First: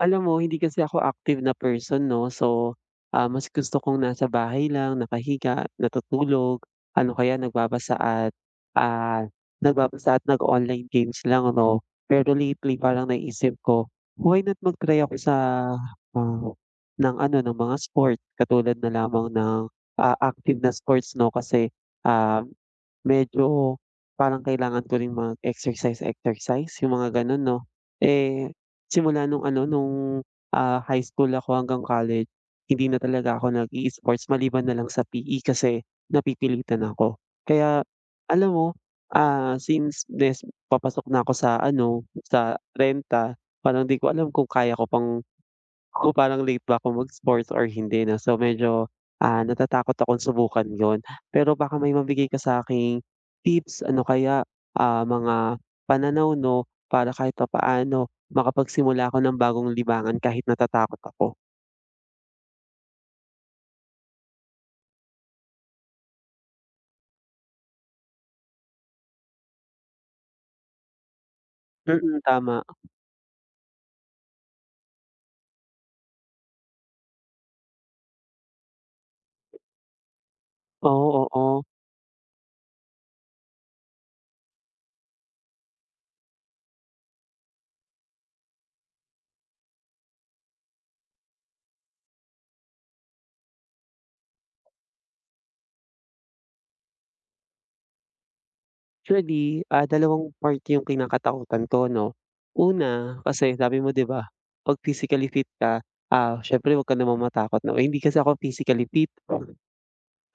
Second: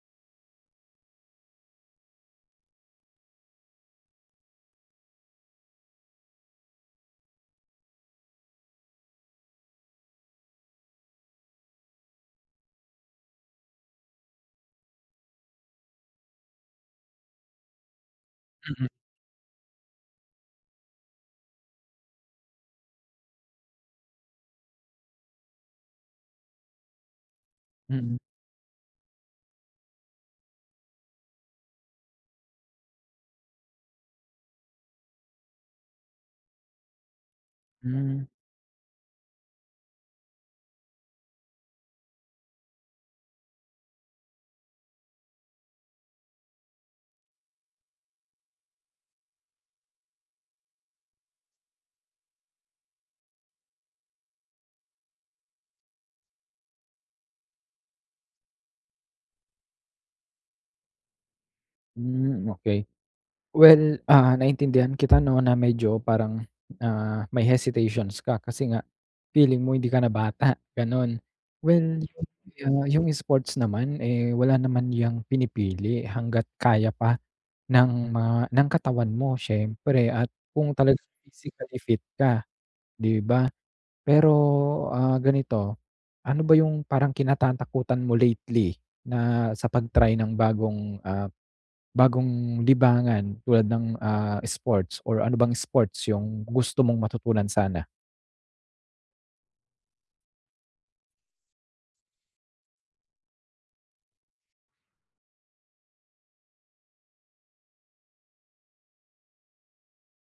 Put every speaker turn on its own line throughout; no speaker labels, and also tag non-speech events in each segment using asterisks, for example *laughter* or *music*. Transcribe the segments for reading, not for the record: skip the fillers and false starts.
Alam mo hindi kasi ako active na person 'no, so, mas gusto kong nasa bahay lang, nakahiga, natutulog, ano kaya nagbabasa at, ah, nag-online games lang ano. Pero lately parang naisip ko, why not mag-try ako sa, ah, ng ano ng mga sport katulad
Mm,
na lamang ng, active na sports 'no kasi, ah medyo parang kailangan ko ring mag-exercise-exercise yung mga gano'n 'no.
mm,
Eh, simula nung ano nung, high school ako hanggang college, hindi na talaga ako nag-i-sports maliban na lang sa PE kasi napipilitan ako. Kaya
hmm,
alam mo, since this papasok na ako sa ano, sa renta, parang 'di ko alam kung kaya ko pang ako parang late ba ako mag-sports or hindi na so medyo, natatakot akong subukan yon. Pero baka may mabigay ka sa'king tips, ano kaya, mga pananaw 'no, para kahit papaano makapagsimula ako ng bagong libangan kahit natatakot ako.
hmm, okey. Well, naintindihan kita 'no, na medyo parang, may hesitations ka kasi nga feeling mo hindi ka na bata, gano'n. Well,
Mm, tama.
yung sports naman, eh, wala naman yang pinipili hangga't kaya pa ng mga ng katawan mo siyempre at kung talagang
Oo, oo.
physically fit ka, 'di ba? Pero, ganito, ano ba yung parang kinatatakutan mo lately na sa pag-try ng bagong libangan tulad ng, sports or ano bang sports yung gusto mong matutunan sana?
Actually, dalawang part yung kinakatakutan ko 'no. Una, kasi sabi mo 'di ba, 'pag physically fit ka, siyempre 'wag ka naman matakot 'no, eh, hindi kasi ako physically fit.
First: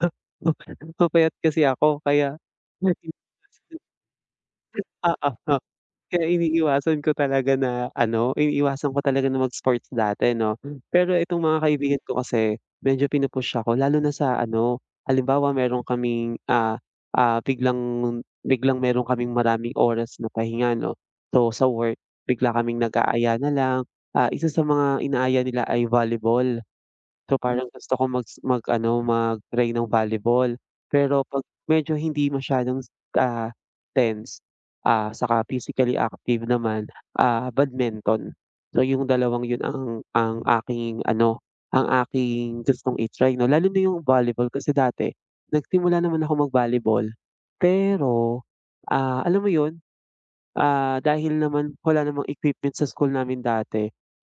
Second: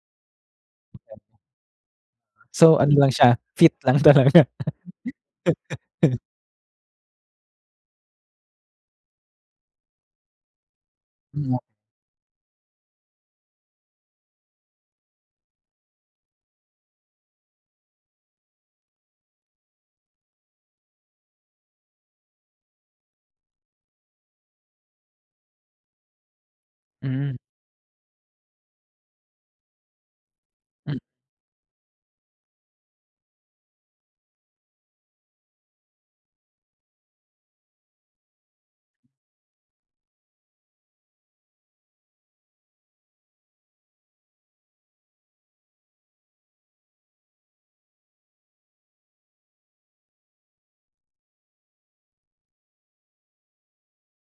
*laughs* Papayat kasi ako kaya
So, ano
*laughs*
lang siya, fit lang *laughs* talaga.
oo, oo. Kaya iniiwasan ko talaga na mag-sports dati 'no. Pero itong
Hmm,
mga kaibigan ko kasi medyo pinu ako lalo na sa ano, halimbawa meron kaming, biglang biglang meron kaming maraming oras na pahinga 'no. So, sa work bigla kaming nag-aaya na lang, isa sa mga inaaya nila ay volleyball.
mm,
So, parang gusto ko mag-try ng volleyball.
mm,
Pero 'pag medyo hindi masyadong, ah, tense, saka physically active naman, badminton. So, yung dalawang yun ang ang aking gustong i-try 'no, lalo na yung volleyball kasi dati nagsimula naman ako mag-volleyball. Pero, alam mo yun, dahil naman wala namang equipment sa school namin dati,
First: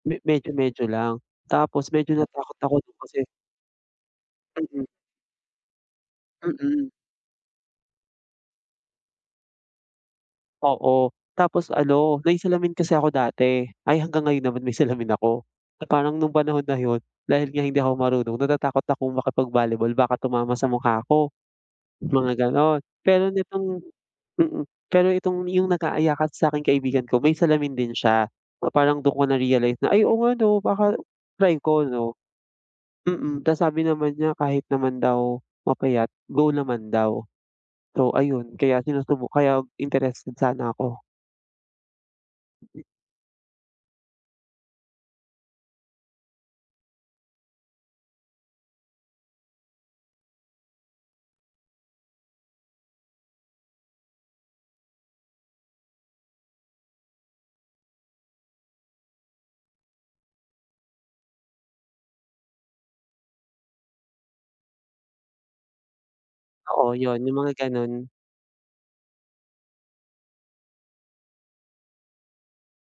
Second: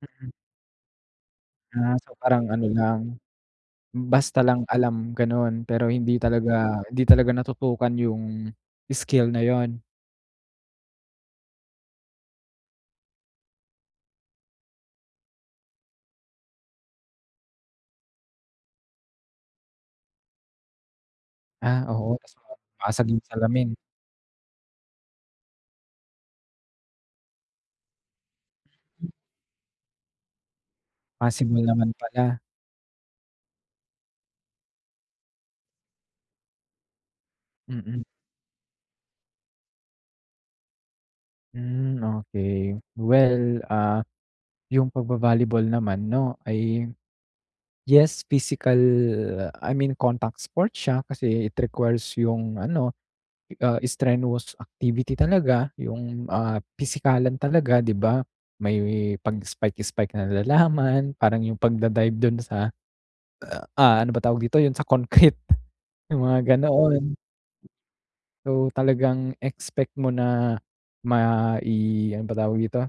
mm.
medyo-medyo lang. Tapos
Ah, so
medyo
parang
natakot
ano
ako dun
lang,
kasi.
basta lang
Mm,
alam gano'n, pero hindi talaga
mm.
hindi talaga natutukan yung skill na 'yun.
Oo, tapos ano, may salamin kasi ako dati. Ay, hanggang ngayon naman may salamin ako. Na parang nung panahon na yun, dahil nga hindi ako marunong, natatakot akong makipag-volleyball baka tumama sa mukha ko,
Ah, oo, ta's
mga gano'n.
mababasag yung
Pero
salamin,
nitong mm, Pero itong yung nag aaya sa akin kaibigan ko, may salamin din siya. Na parang dun ko na-realize na, "Ay, oo nga 'no, baka try
possible
ko
naman
'no."
pala.
Mm, ta's sabi naman niya kahit naman daw mapayat, go naman daw. So
Mm,
ayun, kaya sinusubu kaya interested sana ako.
hmm, okey. Well, ah, yung pagba-volleyball naman 'no ay yes, physical, I mean contact sport siya kasi it requires yung ano, strenuous activity talaga, yung, pisikalan talaga 'di ba? May pag-spike-spike na nilalaman, parang yung pagda-dive dun sa, ano ba tawag dito, yun sa concrete, *laughs* yung mga
Oo,
ganoon.
yun yung mga ganun,
So, talagang expect mo na ma i ano ba tawag dito,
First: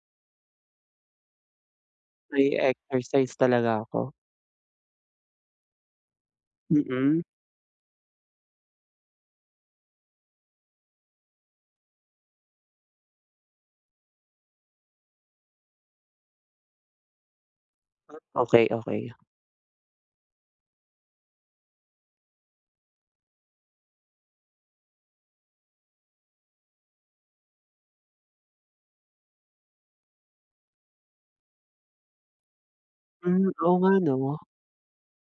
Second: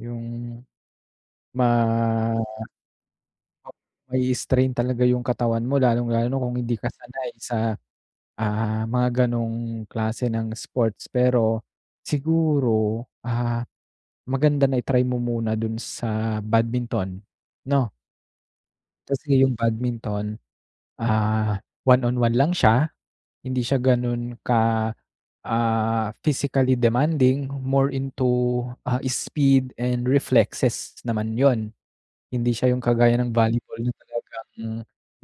yung ma
nag-e-exercise talaga ako.
may strain talaga yung katawan mo lalong-lalo na kung hindi ka
Mm,
sanay sa mga gano'ng klase ng sports. Pero siguro, maganda na i-try mo muna dun sa badminton, 'no?
okey, okey.
Kasi yung badminton, ah, one-on-one lang siya, hindi siya gano'n ka, physically demanding, more into, speed and reflexes naman 'yon. Hindi siya yung kagaya ng
Hmm, oo
volleyball
nga
na
'no.
talagang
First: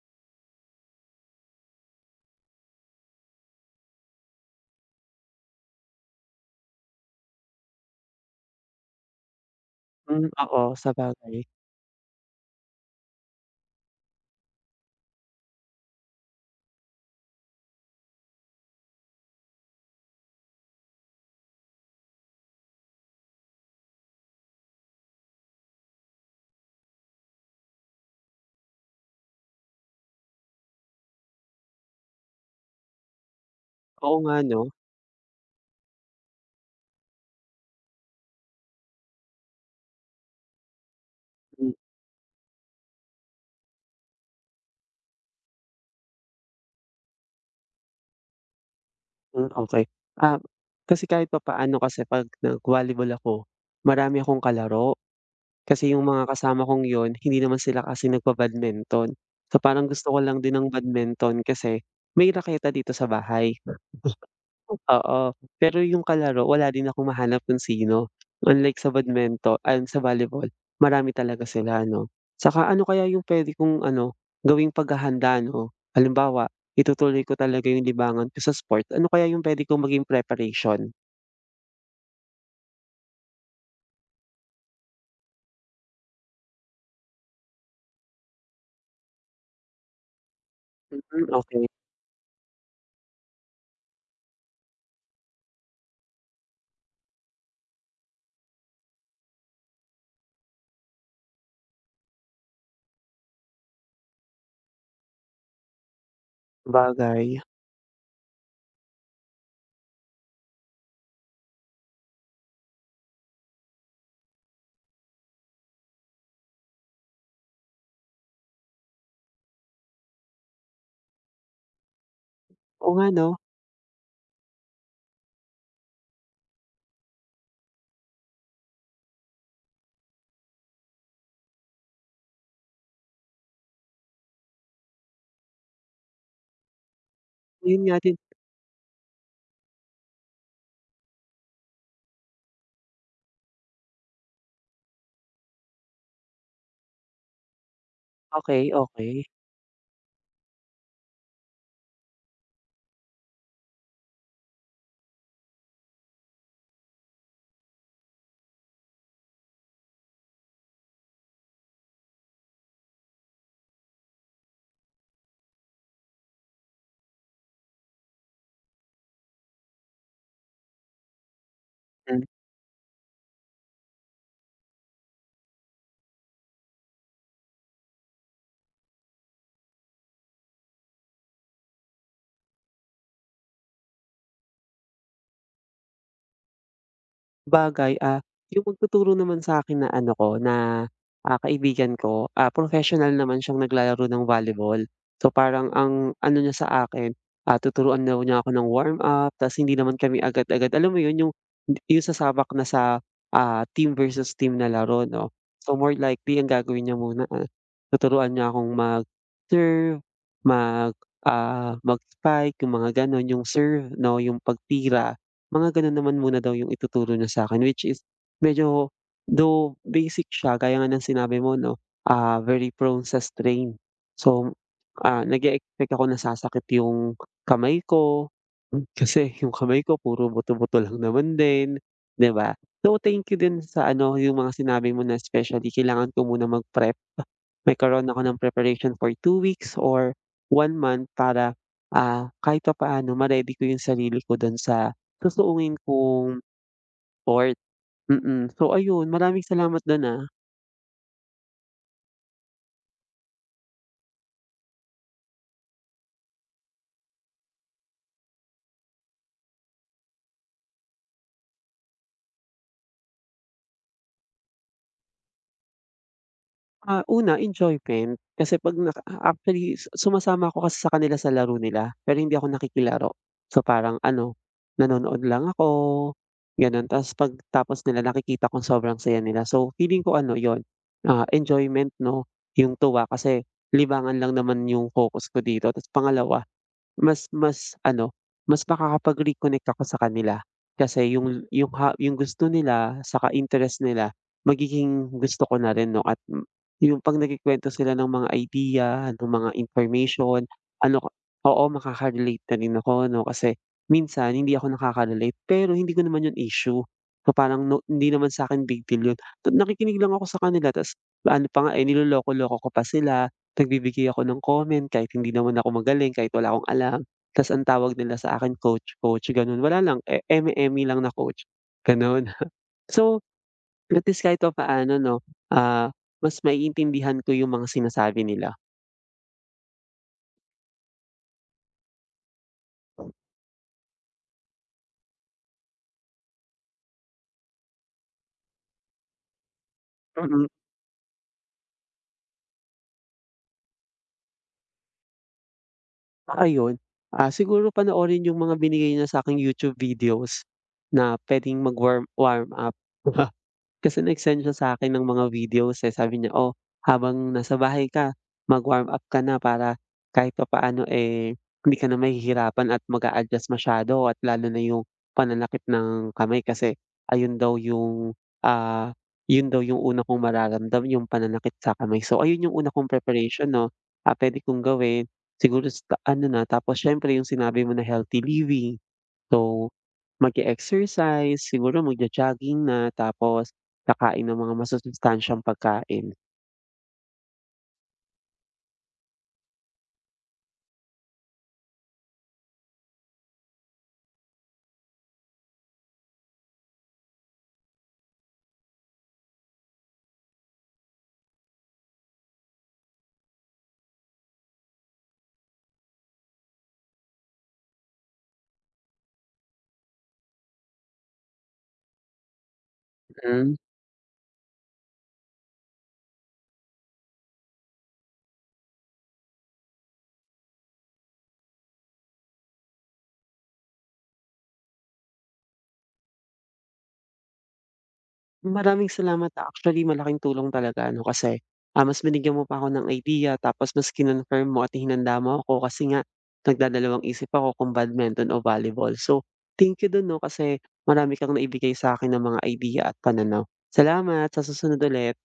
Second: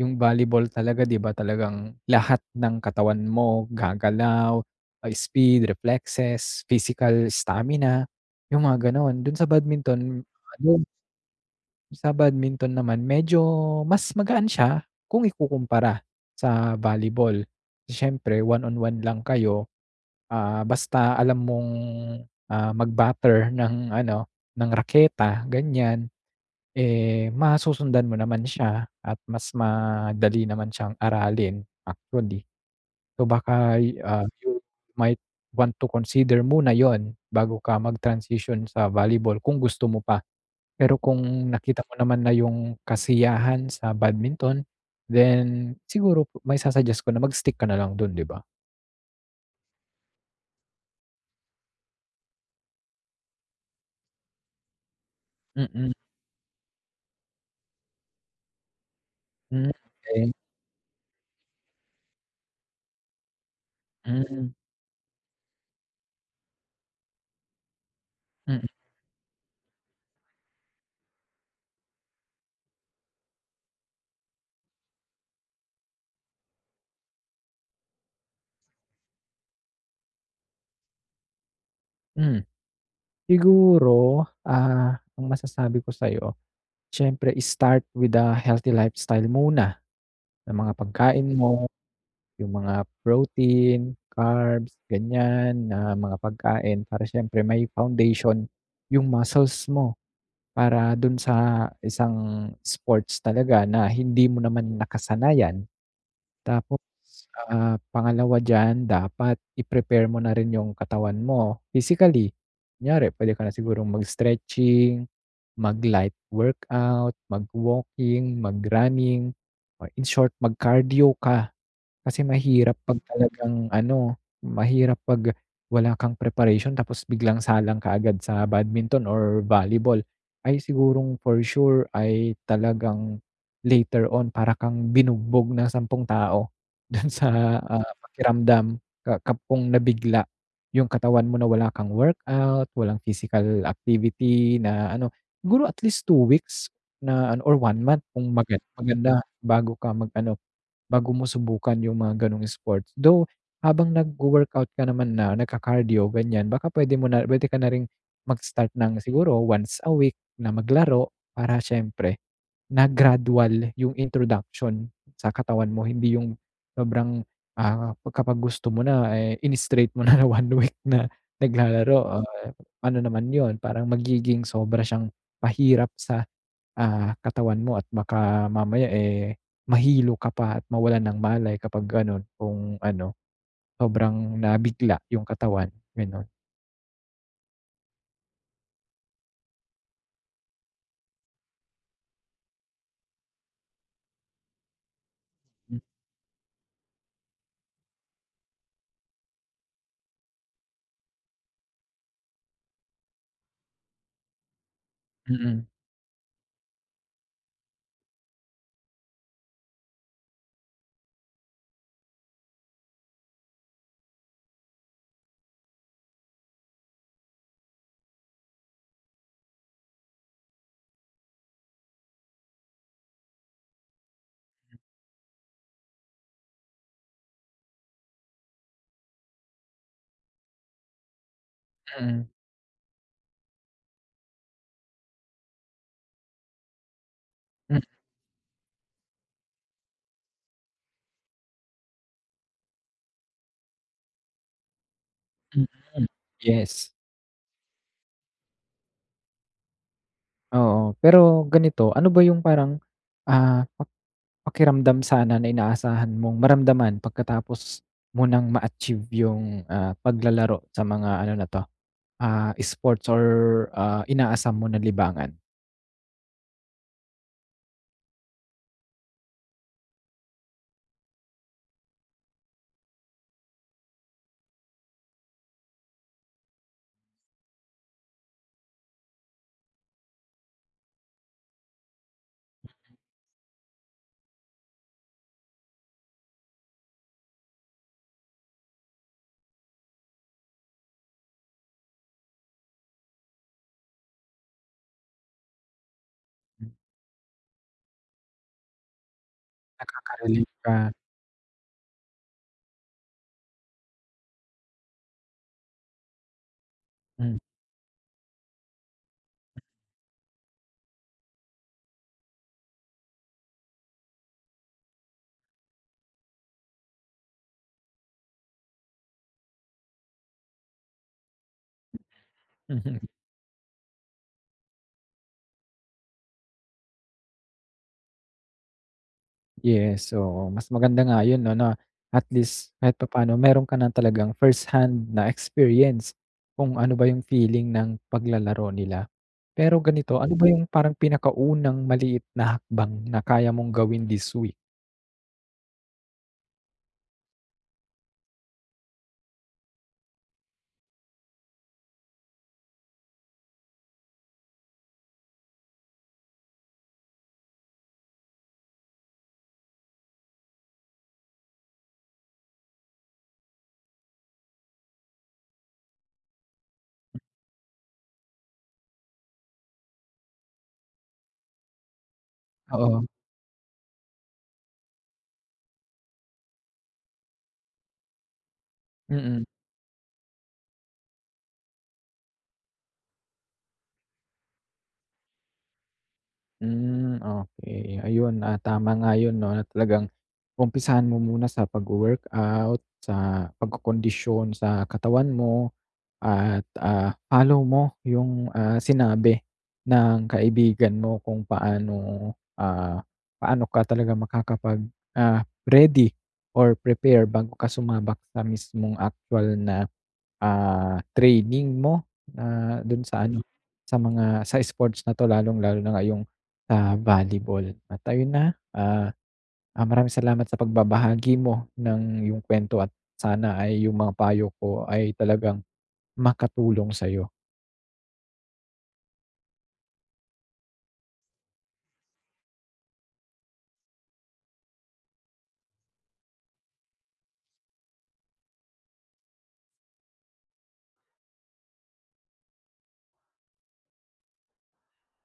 yung volleyball talaga 'di ba talagang lahat ng katawan mo gagalaw, speed, reflexes, physical stamina, yung mga gano'n. Do'n sa badminton
Hmm, oo,
ano,
sabagay.
sa badminton naman medyo mas magaan siya kung ikukumpara sa volleyball. Siyempre one on one lang kayo, basta alam mong, mag-batter ng ano, ng raketa, ganyan. Eh, masusundan mo naman siya at mas madali naman siyang aralin actually. So baka,
Oo nga
you
'no,
might want to consider muna 'yon bago ka mag-transition sa volleyball kung gusto mo pa. Pero kung nakita mo naman na yung kasiyahan sa badminton, then siguro mai-su-suggest ko na mag-stick ka na lang dun 'di ba?
mm, okey. Ah, kasi kahit papaano kasi 'pag nag-volleyball ako, marami akong kalaro.
Mm-mm.
Kasi yung mga kasama kong yun, hindi naman sila kasi nagba-badminton. So,
Mm, hmm,
parang gusto ko
okey.
lang din ng badminton kasi may raketa dito sa bahay.
Hmm,
Oo, pero yung kalaro wala din akong mahanap kung sino.
mm,
Unlike sa badminton ay sa volleyball, marami talaga sila ano. Saka ano kaya yung puwede kong ano, gawing paghahanda 'no? Halimbawa, itutuloy ko talaga yung libangan ko sa sport, ano kaya yung puwede kong maging preparation?
hmm. Siguro, ang masasabi ko sa'yo siyempre start with a healthy lifestyle muna, ng mga pagkain
Mm,
Mo,
okey,
yung mga protein, carbs, ganyan na mga pagkain para siyempre may foundation yung muscles mo para dun sa isang sports talaga na hindi mo naman nakasanayan. Tapos,
sabagay.
pangalawa diyan dapat i-prepare mo na rin yung katawan mo physically. Kunyari puwede ka na sigurong mag-stretching, mag-light workout, mag-walking, mag-running, or in short mag-cardio ka. Kasi mahirap
Oo
'pag
nga 'no,
talagang ano, mahirap 'pag wala kang preparation tapos biglang salang ka agad sa badminton or volleyball. Ay sigurong for sure ay talagang later on para kang binugbog ng 10 tao *laughs* dun sa,
yun nga din.
pakiramdam ka ka kung nabigla yung katawan mo na wala kang workout, walang physical activity na ano. Siguro at least 2 weeks na ano or 1 month kung
Okey,
maganda
okey.
bago ka mag-ano bago mo subukan yung mga gano'ng sports. Though, habang nagwo-workout ka naman na nagka-cardio ganyan, baka puwede mo na pwede ka na ring mag-start ng siguro once a week na maglaro para siyempre na gradual yung introduction sa katawan mo. Hindi yung sobrang, kapag gusto mo na, eh, ini-straight mo na *laughs* na 1 week na naglalaro,
Hmm.
ano naman yon parang magiging sobra siyang pahirap sa katawan mo at baka mamaya, eh, mahilo ka pa at mawalan ng malay kapag gano'n kung ano, sobrang nabigla yung katawan, gano'n.
Sabagay, yung magtuturo naman sa'kin na ano ko, na, kaibigan ko, professional naman siyang naglalaro ng volleyball. So, parang ang ano niya sa akin, tuturuan daw niya ako ng warm-up ta's hindi naman kami agad-agad alam mo yun, yung sasabak na sa, team versus team na laro 'no.
M mm,
So, more likely ang gagawin niya muna, tuturuan niya akong mag-serve, mag, mag-spike, yung mga gano'n, yung serve 'no, yung pagtira. Mga gano'n naman muna daw yung ituturo niya sa'kin which is medyo though basic siya gaya nga ng sinabi mo 'no, very prone sa strain. So, nag-e-expect ako na sasakit yung kamay ko, kasi yung kamay ko puro buto-buto lang naman din,
mm,
'di ba? So, thank you din sa ano, yung mga sinabi mo na especially kailangan ko muna mag-prep. Magkaroon ako ng preparation for 2 weeks or 1 month para, kahit papaano ma-ready ko yung sarili ko dun sa
m
susuungin
mm.
kong
Yes,
sport. Mm. Mm. So ayun, maraming salamat dun, ah.
oo. Pero ganito, ano ba yung parang, ah, pa pakiramdam sana na inaasahan mong maramdaman pagkatapos mo ng ma-achieve yung, paglalaro sa mga ano na 'to, sports or, inaasam mo na libangan?
ah. Una enjoyment, kasi 'pag naka actually sumasama ako kasi sa kanila sa laro nila, pero hindi ako nakikilaro. So, parang ano, nanonood lang ako, gano'n. Tapos pagtapos nila nakikita kong sobrang saya nila. So, feeling ko ano yon, enjoyment 'no, yung tuwa kasi libangan lang naman yung focus ko dito. Tapos pangalawa, mas mas ano, mas makakapag-reconnect ako sa kanila kasi yung gusto nila saka interest nila magiging gusto ko na rin 'no at yung 'pag nagkukuwento sila ng mga idea, ng mga information,
Nakaka-relieve ka,
ano ko oo, makaka-relate na rin ako 'no kasi minsan hindi ako nakaka-relate pero hindi ko naman yun issue. So,
hmm.
parang no hindi naman sa'kin big deal yun. Nakikinig lang ako sa kanila ta's ano pa nga, eh, niloloko-loko ko pa sila. Nagbibigay ako ng comment kahit hindi naman ako magaling, kahit wala akong alam, tas ang tawag nila sa akin coach, coach ganun, wala lang, eme-eme lang na coach, gano'n. *laughs*
*laughs*
So, at least kahit papaano 'no, ah, mas maiintindihan ko yung mga sinasabi nila,
Yes, oo. Mas maganda nga yun 'no, na at least kahit papaano meron ka na talagang hand na experience kung ano ba yung feeling ng paglalaro nila. Pero ganito, ano ba
mm.
Yung parang pinakaunang maliit na hakbang na kaya mong gawin this week?
Tsaka yun, siguro panoorin yung mga binigay niya sa'king YouTube videos na puwedeng mag-warm up. *laughs* Kasi nag-send siya sa'kin ng mga videos, eh, sabi niya, "Oh, habang nasa bahay ka, mag-warm up ka na para kahit papaano, eh, hindi ka na mahihirapan at mag-a-adjust masyado at lalo na yung pananakit ng kamay kasi ayun daw yung, ah, yun daw yung una kong mararamdam yung pananakit sa kamay." So, ayun yung una kong
Oo.
preparation 'no, puwede kong gawin siguro sa ano na tapos siyempre yung sinabi mo na healthy living.
Mm.
So, mag exercise siguro magjo-jogging na tapos kakain ng mga masusustansyang pagkain.
Hmm, okey. Ayun, tama nga yun 'no, na talagang umpisahan mo muna sa pagwo-workout, sa pagkokondisyon sa katawan mo. At, follow mo yung, sinabi ng kaibigan mo kung ah, paano ka talaga makakapag, ready or prepare bago ka sumabak sa mismong actual na, training mo na dun sa ano,
Mm.
sa mga sa sports na 'to lalong-lalo na ngayong sa volleyball. At ayun na, ah, maraming salamat sa pagbabahagi mo ng yung kwento at sana ay yung mga payo ko ay talagang makatulong sa'yo.
Maraming salamat, actually malaking tulong talaga ano kasi, mas binigyan mo pa ako ng idea tapos mas kinonfirm mo at hinanda mo ako kasi nga nagdadalawang isip ako kung badminton o volleyball. So, thank you dun 'no kasi marami kang naibigay sa'kin na mga idea at pananaw. Salamat, sa susunod ulit.